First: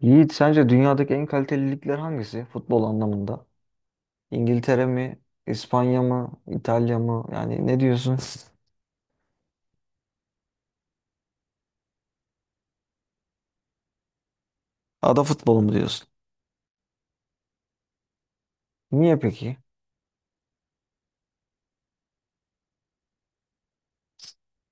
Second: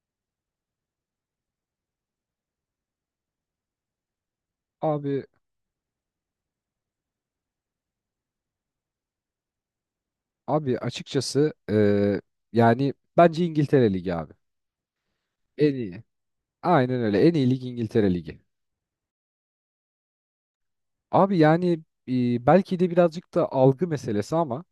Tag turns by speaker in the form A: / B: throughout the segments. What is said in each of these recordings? A: Yiğit, sence dünyadaki en kaliteli ligler hangisi futbol anlamında? İngiltere mi,
B: Abi
A: İspanya mı, İtalya mı? Yani ne diyorsun?
B: abi açıkçası yani bence İngiltere Ligi abi.
A: Ada futbolu mu
B: En iyi.
A: diyorsun?
B: Aynen öyle. En iyi lig İngiltere Ligi.
A: Niye peki?
B: Abi yani belki de birazcık da algı meselesi ama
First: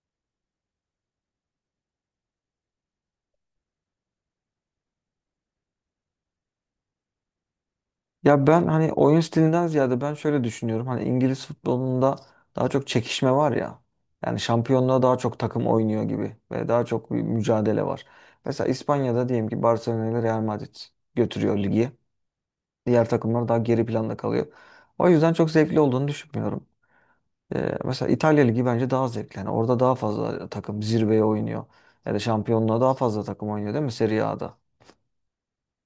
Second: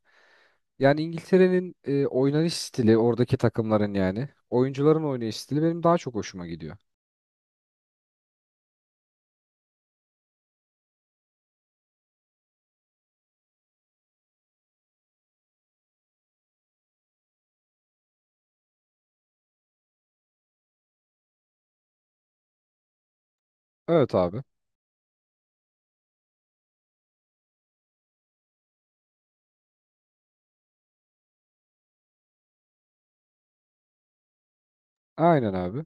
B: yani İngiltere'nin oynanış stili oradaki takımların yani oyuncuların oynayış stili benim daha çok hoşuma gidiyor.
A: Ya ben hani oyun stilinden ziyade ben şöyle düşünüyorum. Hani İngiliz futbolunda daha çok çekişme var ya. Yani şampiyonluğa daha çok takım oynuyor gibi ve daha çok bir mücadele var. Mesela İspanya'da diyelim ki Barcelona ile Real Madrid götürüyor ligi. Diğer takımlar daha geri
B: Evet
A: planda
B: abi.
A: kalıyor. O yüzden çok zevkli olduğunu düşünmüyorum. Mesela İtalya Ligi bence daha zevkli. Yani orada daha fazla takım zirveye oynuyor. Ya da şampiyonluğa daha fazla takım oynuyor, değil mi Serie A'da?
B: Aynen abi.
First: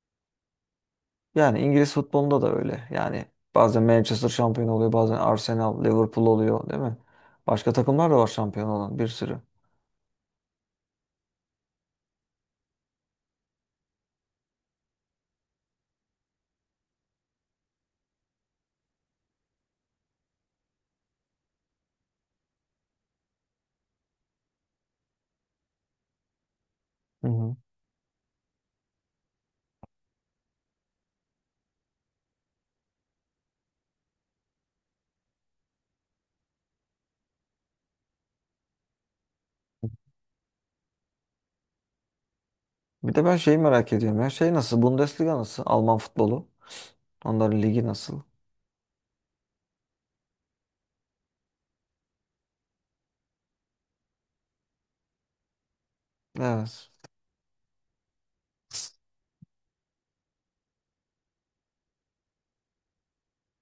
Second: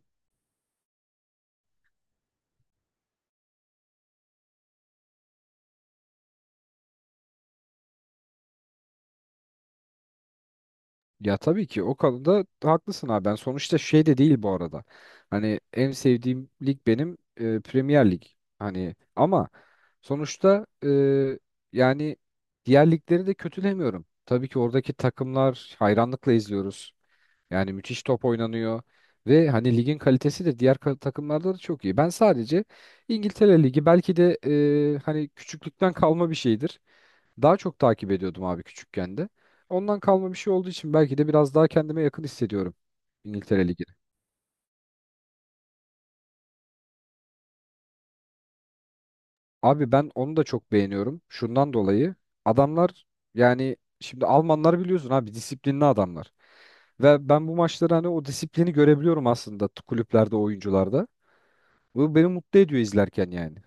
A: Yani İngiliz futbolunda da öyle. Yani bazen Manchester şampiyon oluyor, bazen Arsenal, Liverpool oluyor, değil mi? Başka takımlar da var şampiyon olan, bir sürü.
B: Ya tabii ki o konuda haklısın abi. Ben sonuçta şey de değil bu arada. Hani en sevdiğim lig benim Premier Lig. Hani ama sonuçta yani diğer ligleri de kötülemiyorum. Tabii ki oradaki takımlar hayranlıkla izliyoruz.
A: Hı hı.
B: Yani müthiş top oynanıyor ve hani ligin kalitesi de diğer takımlarda da çok iyi. Ben sadece İngiltere Ligi belki de hani küçüklükten kalma bir şeydir. Daha çok takip ediyordum abi küçükken de. Ondan kalma bir şey olduğu için belki de biraz daha kendime yakın hissediyorum
A: Bir de ben şeyi
B: İngiltere Ligi'ni.
A: merak ediyorum ya. Şey nasıl? Bundesliga nasıl? Alman futbolu. Onların ligi nasıl?
B: Abi ben onu da çok beğeniyorum. Şundan dolayı adamlar yani şimdi Almanlar biliyorsun abi disiplinli adamlar.
A: Evet.
B: Ve ben bu maçları hani o disiplini görebiliyorum aslında kulüplerde, oyuncularda. Bu beni mutlu ediyor izlerken yani.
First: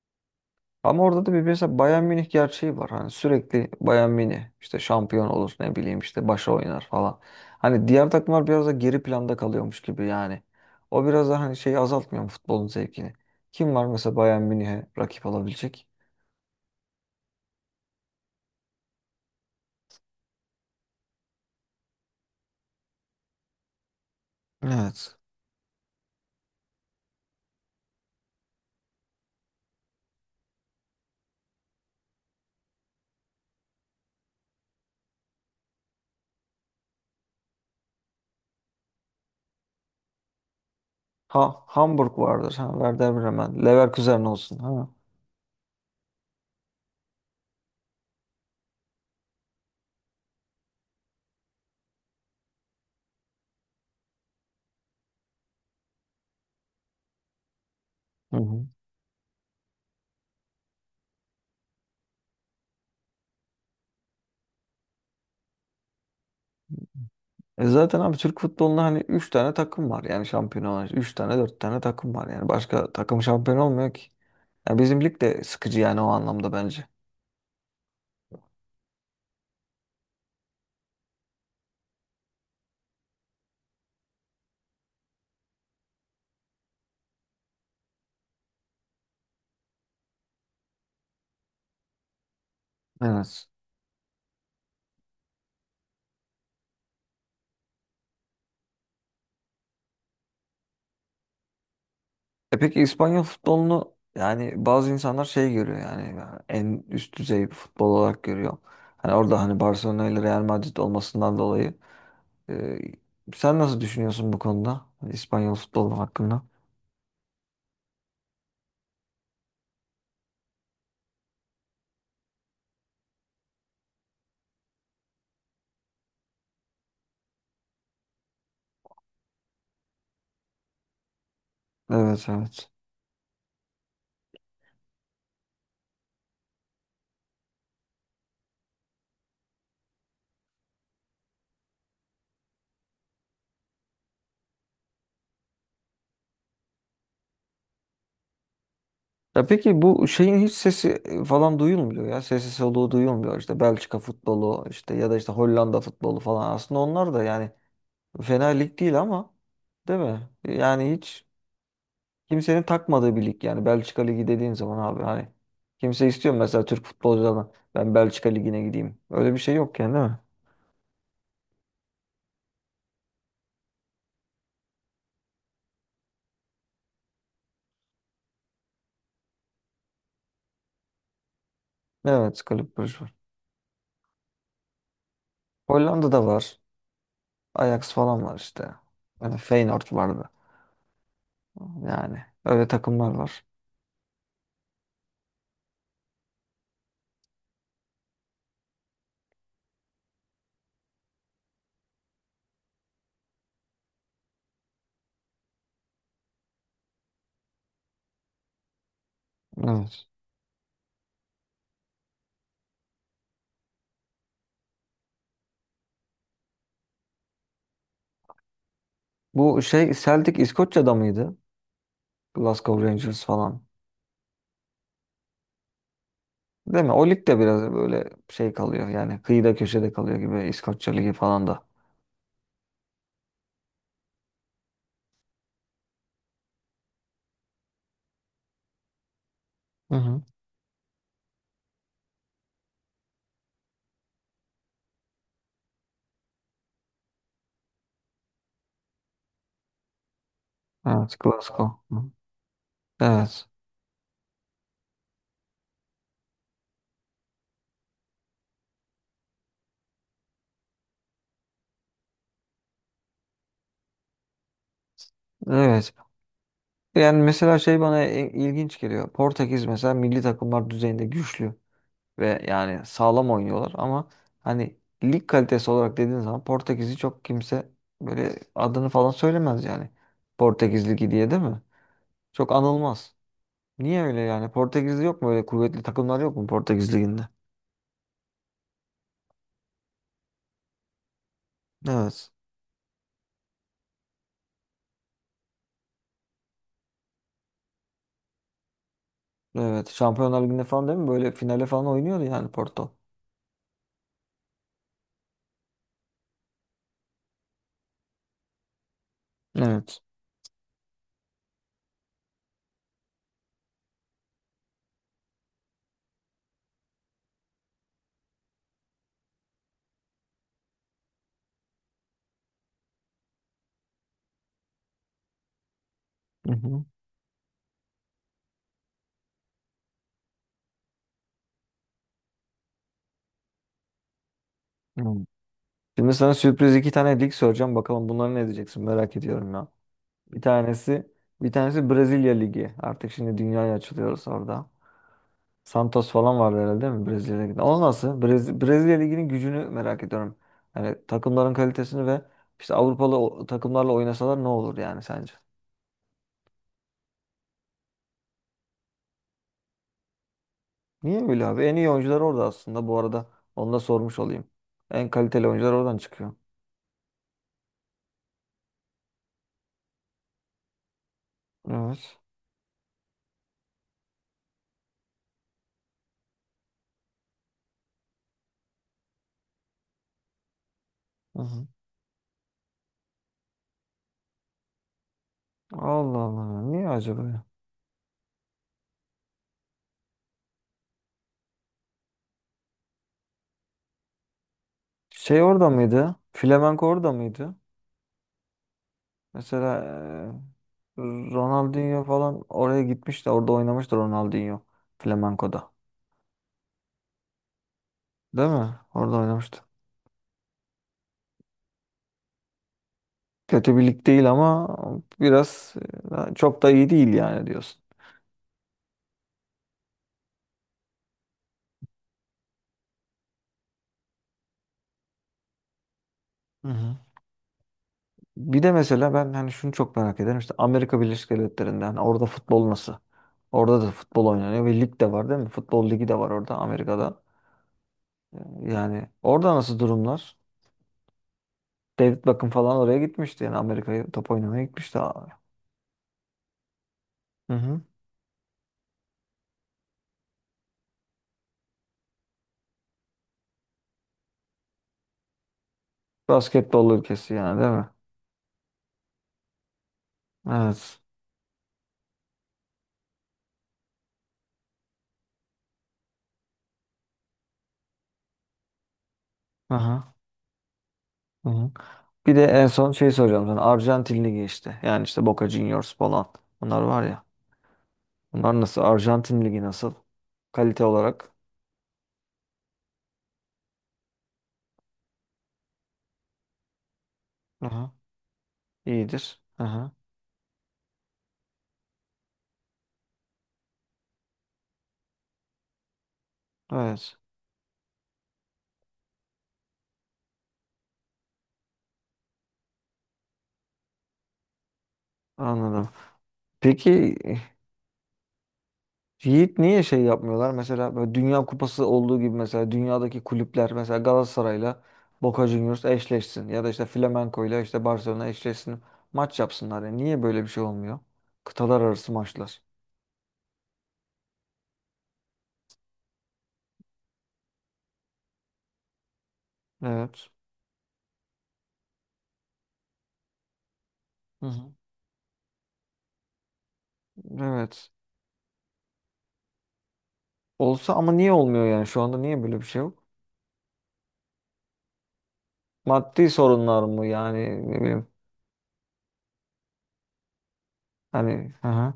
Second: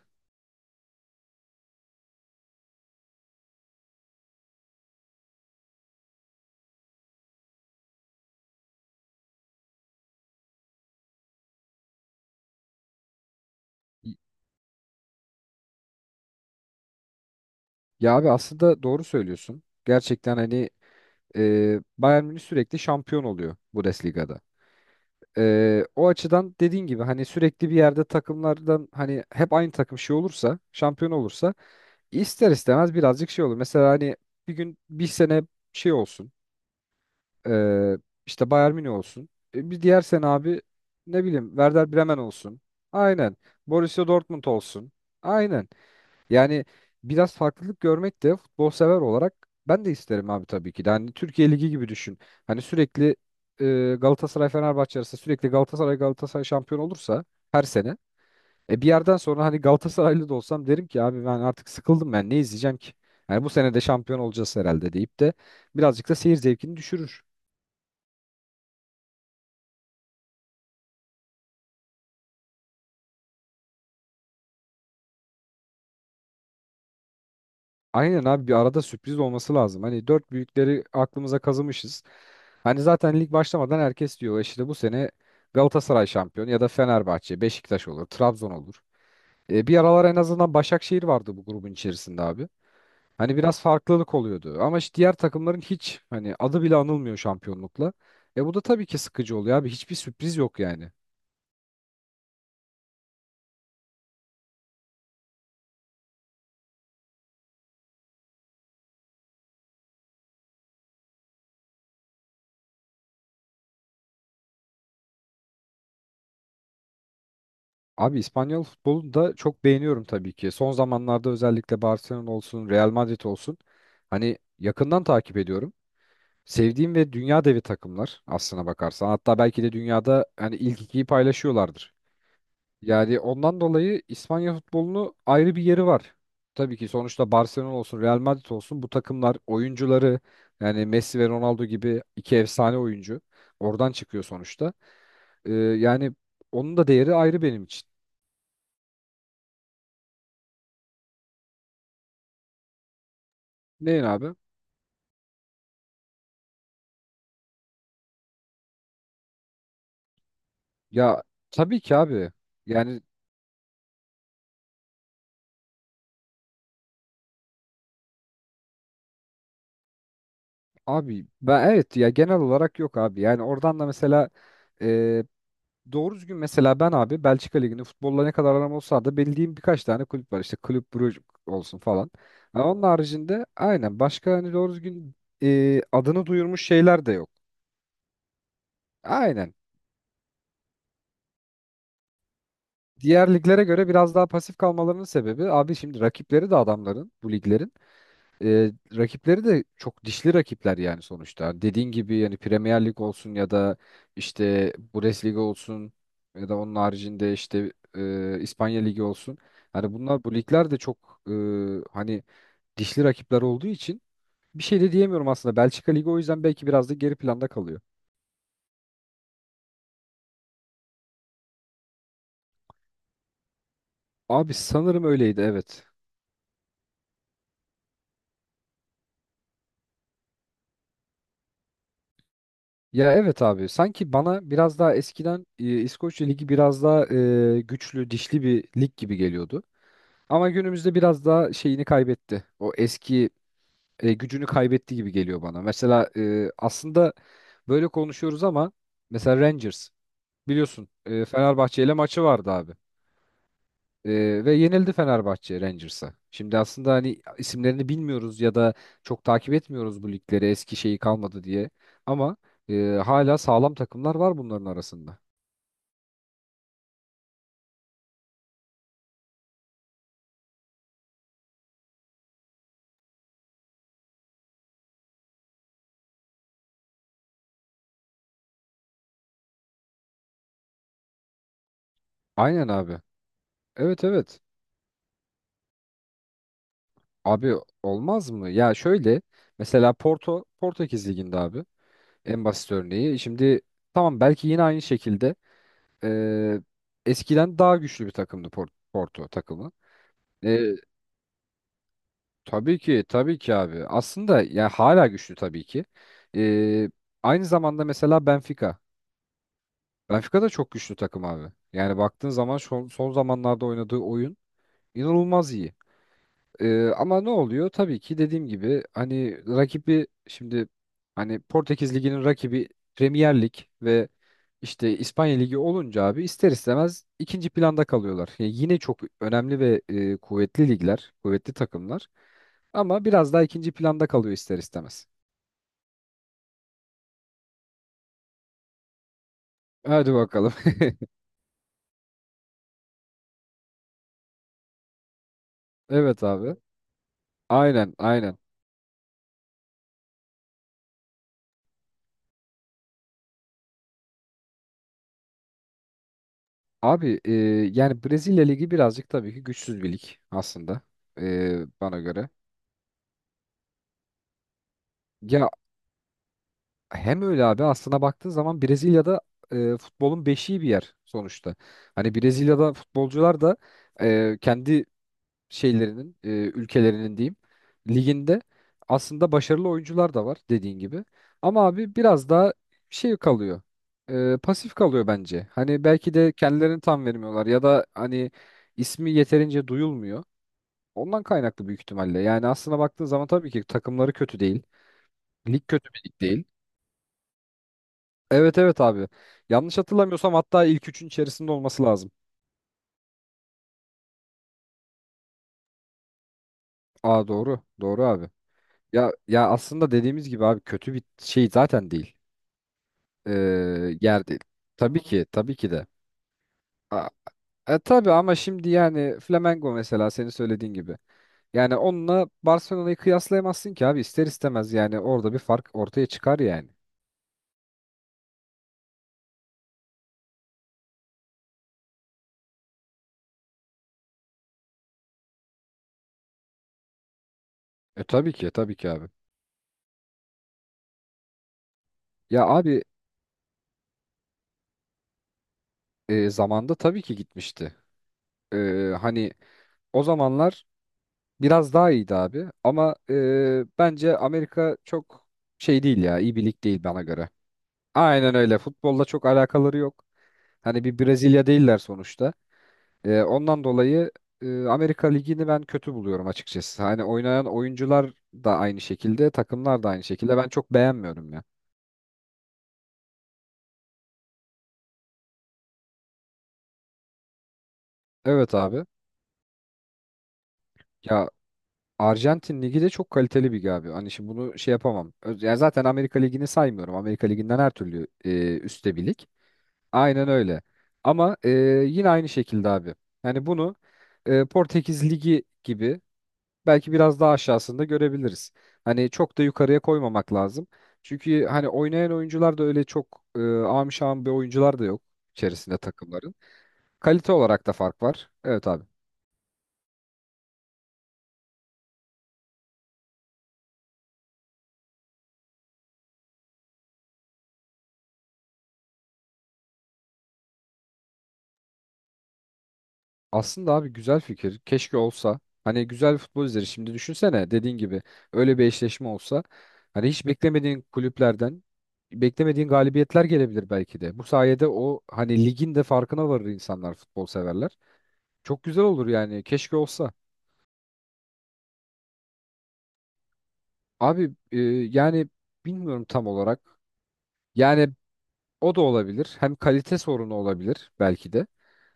A: Ama orada da bir mesela Bayern Münih gerçeği var. Hani sürekli Bayern Münih işte şampiyon olur, ne bileyim işte başa oynar falan. Hani diğer takımlar biraz da geri planda kalıyormuş gibi yani. O biraz da hani şeyi azaltmıyor mu futbolun zevkini? Kim var mesela Bayern Münih'e rakip olabilecek?
B: Ya abi aslında doğru söylüyorsun. Gerçekten hani Bayern Münih sürekli şampiyon oluyor Bundesliga'da.
A: Evet.
B: O açıdan dediğin gibi hani sürekli bir yerde takımlardan hani hep aynı takım şey olursa, şampiyon olursa ister istemez birazcık şey olur. Mesela hani bir gün bir sene şey olsun. E, işte Bayern Münih olsun. Bir diğer sene abi ne bileyim
A: Ha,
B: Werder Bremen
A: Hamburg vardır.
B: olsun.
A: Ha, Werder
B: Aynen.
A: Bremen.
B: Borussia
A: Leverkusen
B: Dortmund
A: olsun. Ha.
B: olsun. Aynen. Yani biraz farklılık görmek de futbol sever olarak ben de isterim abi tabii ki de. Hani Türkiye Ligi gibi düşün. Hani sürekli Galatasaray Fenerbahçe arası sürekli Galatasaray şampiyon olursa her sene.
A: Hı hı.
B: Bir yerden sonra hani Galatasaraylı da olsam derim ki abi ben artık sıkıldım, ben ne izleyeceğim ki? Yani bu sene de şampiyon olacağız herhalde deyip de birazcık da seyir zevkini düşürür.
A: E zaten abi Türk futbolunda hani 3 tane takım var yani şampiyon olan. 3 tane, dört tane takım var yani. Başka takım şampiyon olmuyor ki. Ya bizim lig de sıkıcı yani o anlamda bence.
B: Aynen abi bir arada sürpriz olması lazım. Hani dört büyükleri aklımıza kazımışız. Hani zaten lig başlamadan herkes diyor, "E işte bu sene Galatasaray şampiyon ya da Fenerbahçe, Beşiktaş olur, Trabzon olur." Bir aralar en azından Başakşehir vardı bu grubun içerisinde abi. Hani
A: Evet.
B: biraz farklılık oluyordu ama işte diğer takımların hiç hani adı bile anılmıyor şampiyonlukla. Bu da tabii ki sıkıcı oluyor abi. Hiçbir sürpriz yok yani.
A: E peki İspanyol futbolunu, yani bazı insanlar şey görüyor, yani en üst düzey bir futbol olarak görüyor. Hani orada hani Barcelona ile Real Madrid olmasından dolayı e, sen nasıl düşünüyorsun bu konuda? Hani İspanyol futbolu hakkında?
B: Abi İspanyol futbolunu da çok beğeniyorum tabii ki. Son zamanlarda özellikle Barcelona olsun, Real Madrid olsun. Hani yakından takip ediyorum. Sevdiğim ve dünya devi takımlar aslına bakarsan. Hatta belki de dünyada hani ilk ikiyi paylaşıyorlardır.
A: Evet, evet.
B: Yani ondan dolayı İspanya futbolunu ayrı bir yeri var. Tabii ki sonuçta Barcelona olsun, Real Madrid olsun, bu takımlar oyuncuları yani Messi ve Ronaldo gibi iki efsane oyuncu oradan çıkıyor sonuçta. Yani onun da değeri ayrı benim için.
A: Ya peki bu şeyin hiç sesi falan duyulmuyor ya. Sesi soluğu duyulmuyor. İşte Belçika
B: Neyin abi?
A: futbolu işte, ya da işte Hollanda futbolu falan. Aslında onlar da yani fena lig değil ama, değil mi? Yani
B: Ya
A: hiç
B: tabii ki abi.
A: kimsenin
B: Yani
A: takmadığı bir lig yani Belçika Ligi dediğin zaman abi, hani kimse istiyor mu mesela Türk futbolculardan ben Belçika Ligi'ne gideyim. Öyle bir şey yok yani, değil mi?
B: abi ben, evet ya, genel olarak yok abi. Yani oradan da mesela e, doğru düzgün, mesela ben abi Belçika Ligi'nde futbolla ne kadar aram olsa da bildiğim birkaç tane kulüp var. İşte Kulüp Brugge olsun falan.
A: Evet,
B: Ha,
A: kulüp
B: onun
A: Brugge var.
B: haricinde aynen başka hani doğru düzgün
A: Hollanda'da
B: adını
A: var.
B: duyurmuş şeyler de yok.
A: Ajax falan var işte. Yani
B: Aynen.
A: Feyenoord vardı. Yani öyle takımlar
B: Diğer
A: var.
B: liglere göre biraz daha pasif kalmalarının sebebi abi, şimdi rakipleri de adamların bu liglerin. Rakipleri de çok dişli rakipler yani sonuçta. Dediğin gibi yani Premier Lig olsun ya da işte Bundesliga olsun ya da onun haricinde işte İspanya Ligi olsun. Hani
A: Evet.
B: bunlar, bu ligler de çok hani dişli rakipler olduğu için bir şey de diyemiyorum aslında. Belçika Ligi o yüzden belki biraz da geri planda kalıyor.
A: Bu şey Celtic İskoçya'da mıydı? Glasgow Rangers falan.
B: Abi sanırım öyleydi, evet.
A: Değil mi? O lig de biraz böyle şey kalıyor yani, kıyıda köşede kalıyor gibi İskoçya Ligi falan da.
B: Ya evet abi, sanki bana biraz daha eskiden İskoçya Ligi biraz daha güçlü, dişli bir lig gibi geliyordu.
A: Hı hı.
B: Ama günümüzde biraz daha şeyini kaybetti. O eski gücünü kaybetti gibi geliyor bana. Mesela aslında böyle konuşuyoruz ama mesela Rangers, biliyorsun
A: Evet, Glasgow.
B: Fenerbahçe ile
A: Hı.
B: maçı vardı abi.
A: Evet.
B: Ve yenildi Fenerbahçe Rangers'a. Şimdi aslında hani isimlerini bilmiyoruz ya da çok takip etmiyoruz bu ligleri, eski şeyi kalmadı diye. Ama e, hala sağlam takımlar var bunların arasında.
A: Evet. Yani mesela şey bana ilginç geliyor. Portekiz mesela milli takımlar düzeyinde güçlü ve yani sağlam oynuyorlar ama hani lig kalitesi olarak dediğin zaman Portekiz'i çok kimse böyle adını falan söylemez yani. Portekiz Ligi diye, değil mi? Çok
B: Aynen abi.
A: anılmaz. Niye
B: Evet,
A: öyle
B: evet.
A: yani? Portekiz'de yok mu öyle kuvvetli takımlar, yok mu Portekiz Ligi'nde?
B: Abi olmaz mı? Ya şöyle, mesela Porto Portekiz liginde abi.
A: Evet.
B: En basit örneği. Şimdi tamam, belki yine aynı şekilde eee, eskiden daha güçlü bir takımdı Porto takımı.
A: Evet. Şampiyonlar Ligi'nde
B: Eee,
A: falan, değil mi? Böyle finale falan oynuyordu yani
B: tabii
A: Porto.
B: ki tabii ki abi. Aslında yani hala güçlü tabii ki. Eee, aynı zamanda mesela Benfica.
A: Evet.
B: Benfica da çok güçlü takım abi. Yani baktığın zaman son zamanlarda oynadığı oyun inanılmaz iyi. Ama ne oluyor? Tabii ki dediğim gibi hani rakibi şimdi, hani Portekiz Ligi'nin rakibi Premier Lig ve işte İspanya Ligi olunca abi ister
A: Hı hı.
B: istemez ikinci planda kalıyorlar. Yani yine çok önemli ve kuvvetli ligler, kuvvetli takımlar ama biraz daha ikinci planda kalıyor ister
A: Hı.
B: istemez.
A: Şimdi sana sürpriz iki tane lig soracağım. Bakalım bunları ne diyeceksin, merak ediyorum ya.
B: Hadi
A: Bir
B: bakalım.
A: tanesi bir tanesi Brezilya Ligi. Artık şimdi dünyaya açılıyoruz orada. Santos
B: Evet
A: falan
B: abi.
A: vardı herhalde, değil mi Brezilya Ligi'nde? O
B: Aynen,
A: nasıl?
B: aynen.
A: Brezilya Ligi'nin gücünü merak ediyorum. Yani takımların kalitesini ve işte Avrupalı takımlarla oynasalar ne olur yani sence?
B: Abi yani Brezilya Ligi birazcık tabii ki güçsüz bir lig aslında,
A: Niye böyle abi? En iyi
B: bana
A: oyuncular
B: göre.
A: orada aslında bu arada. Onu da sormuş olayım. En kaliteli
B: Ya
A: oyuncular oradan çıkıyor.
B: hem öyle abi, aslına baktığın zaman Brezilya'da futbolun beşiği bir yer sonuçta. Hani
A: Evet.
B: Brezilya'da futbolcular da kendi şeylerinin, ülkelerinin diyeyim, liginde aslında başarılı oyuncular da var dediğin gibi.
A: Hı
B: Ama
A: hı.
B: abi biraz daha şey kalıyor. Pasif kalıyor bence. Hani belki
A: Allah
B: de
A: Allah.
B: kendilerini
A: Niye
B: tam
A: acaba ya?
B: vermiyorlar ya da hani ismi yeterince duyulmuyor. Ondan kaynaklı büyük ihtimalle. Yani aslına baktığın zaman tabii ki takımları kötü değil.
A: Şey
B: Lig
A: orada
B: kötü bir
A: mıydı?
B: lig değil.
A: Flamenco orada mıydı?
B: Evet, evet abi. Yanlış hatırlamıyorsam
A: Mesela
B: hatta ilk
A: e,
B: üçün içerisinde olması
A: Ronaldinho
B: lazım.
A: falan oraya gitmiş de orada oynamıştı Ronaldinho Flamenco'da.
B: Aa, doğru. Doğru abi.
A: Değil mi?
B: Ya
A: Orada
B: ya
A: oynamıştı.
B: aslında dediğimiz gibi abi, kötü bir şey zaten değil.
A: Kötü bir
B: Ee,
A: lig
B: yer
A: değil
B: değil.
A: ama
B: Tabii ki, tabii ki
A: biraz
B: de.
A: çok da iyi değil
B: Aa,
A: yani diyorsun.
B: tabii, ama şimdi yani Flamengo mesela senin söylediğin gibi. Yani onunla Barcelona'yı kıyaslayamazsın ki abi, ister istemez yani orada bir fark ortaya çıkar
A: Hı
B: yani.
A: hı. Bir de mesela ben hani şunu çok merak ederim. İşte Amerika Birleşik Devletleri'nde hani orada futbol nasıl? Orada da futbol oynanıyor ve lig de var, değil mi? Futbol ligi de var orada Amerika'da.
B: Tabii
A: Ee,
B: ki, tabii ki abi.
A: Yani orada nasıl durumlar? David
B: Ya
A: Beckham falan
B: abi
A: oraya gitmişti. Yani Amerika'ya top oynamaya gitmişti, abi.
B: zamanda tabii ki
A: Hı
B: gitmişti.
A: hı.
B: Hani o zamanlar biraz daha iyiydi abi ama bence Amerika çok şey değil ya, iyi bir lig değil
A: Basketbol
B: bana göre.
A: ülkesi yani, değil mi?
B: Aynen öyle, futbolla çok alakaları yok. Hani bir
A: Evet.
B: Brezilya değiller sonuçta. Ondan dolayı Amerika Ligi'ni ben kötü buluyorum açıkçası. Hani oynayan oyuncular da aynı şekilde, takımlar da aynı
A: Aha,
B: şekilde, ben çok beğenmiyorum ya.
A: aha. Bir de en son şey soracağım sana. Arjantin Ligi işte. Yani işte Boca Juniors falan. Bunlar var ya.
B: Evet
A: Bunlar nasıl?
B: abi,
A: Arjantin Ligi nasıl? Kalite
B: ya
A: olarak.
B: Arjantin Ligi de çok kaliteli bir lig abi. Hani şimdi bunu şey yapamam. Ya zaten Amerika Ligi'ni saymıyorum. Amerika Ligi'nden her
A: Aha.
B: türlü üstte bir lig.
A: iyidir. Aha.
B: Aynen öyle. Ama yine aynı şekilde abi. Yani bunu Portekiz Ligi gibi belki
A: Evet.
B: biraz daha aşağısında görebiliriz. Hani çok da yukarıya koymamak lazım. Çünkü hani oynayan oyuncular da öyle çok am şam bir oyuncular da yok içerisinde
A: Anladım.
B: takımların.
A: Peki
B: Kalite olarak da fark var. Evet abi.
A: Yiğit, niye şey yapmıyorlar? Mesela böyle Dünya Kupası olduğu gibi mesela dünyadaki kulüpler mesela Galatasaray'la Boca Juniors eşleşsin ya da işte Flamenco'yla işte Barcelona eşleşsin. Maç yapsınlar. Yani niye böyle bir şey olmuyor? Kıtalar arası maçlar.
B: Aslında abi güzel fikir. Keşke olsa. Hani güzel futbol izleri. Şimdi düşünsene, dediğin gibi öyle bir eşleşme olsa. Hani hiç
A: Evet.
B: beklemediğin kulüplerden beklemediğin galibiyetler gelebilir belki de. Bu
A: Hı
B: sayede
A: hı.
B: o hani ligin de farkına varır insanlar, futbol severler.
A: Evet.
B: Çok güzel olur yani. Keşke olsa.
A: Olsa ama niye olmuyor yani? Şu anda niye böyle bir şey yok?
B: Abi yani bilmiyorum tam
A: Maddi
B: olarak.
A: sorunlar mı yani, ne
B: Yani
A: bileyim,
B: o da olabilir. Hem kalite sorunu olabilir belki de.
A: hani, hı hı.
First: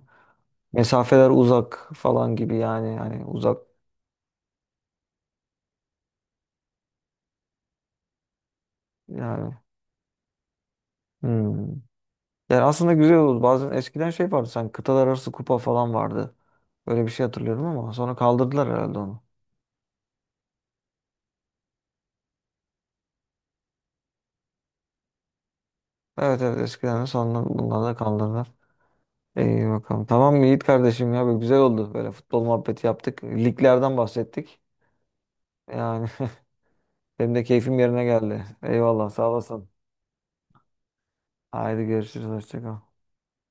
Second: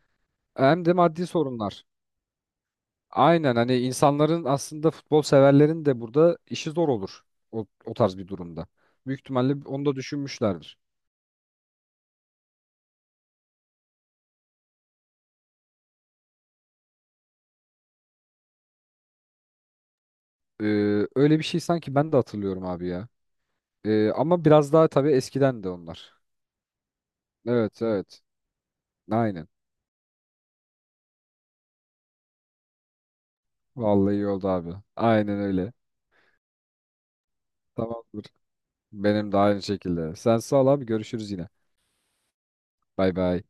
B: Hem de maddi
A: Mesafeler
B: sorunlar.
A: uzak falan gibi yani, hani
B: Aynen,
A: uzak
B: hani insanların, aslında futbol severlerin de burada işi zor olur o tarz bir durumda. Büyük
A: yani.
B: ihtimalle onu da düşünmüşlerdir.
A: Hmm. Yani aslında güzel oldu. Bazen eskiden şey vardı sanki, kıtalar arası kupa falan vardı. Böyle bir şey hatırlıyorum ama sonra kaldırdılar herhalde onu.
B: Ee, öyle bir şey sanki ben de hatırlıyorum abi ya. Ama biraz daha tabii eskiden de onlar.
A: Evet, evet eskiden de sonra
B: Evet,
A: bunlar da
B: evet.
A: kaldırdılar.
B: Aynen.
A: İyi bakalım. Tamam Yiğit kardeşim ya, böyle güzel oldu. Böyle futbol muhabbeti yaptık. Liglerden
B: Vallahi iyi oldu
A: bahsettik.
B: abi. Aynen öyle.
A: Yani benim de keyfim yerine
B: Tamamdır.
A: geldi. Eyvallah, sağ
B: Benim de aynı
A: olasın.
B: şekilde. Sen sağ ol abi, görüşürüz yine.
A: Haydi görüşürüz. Hoşça kal.
B: Bay bay.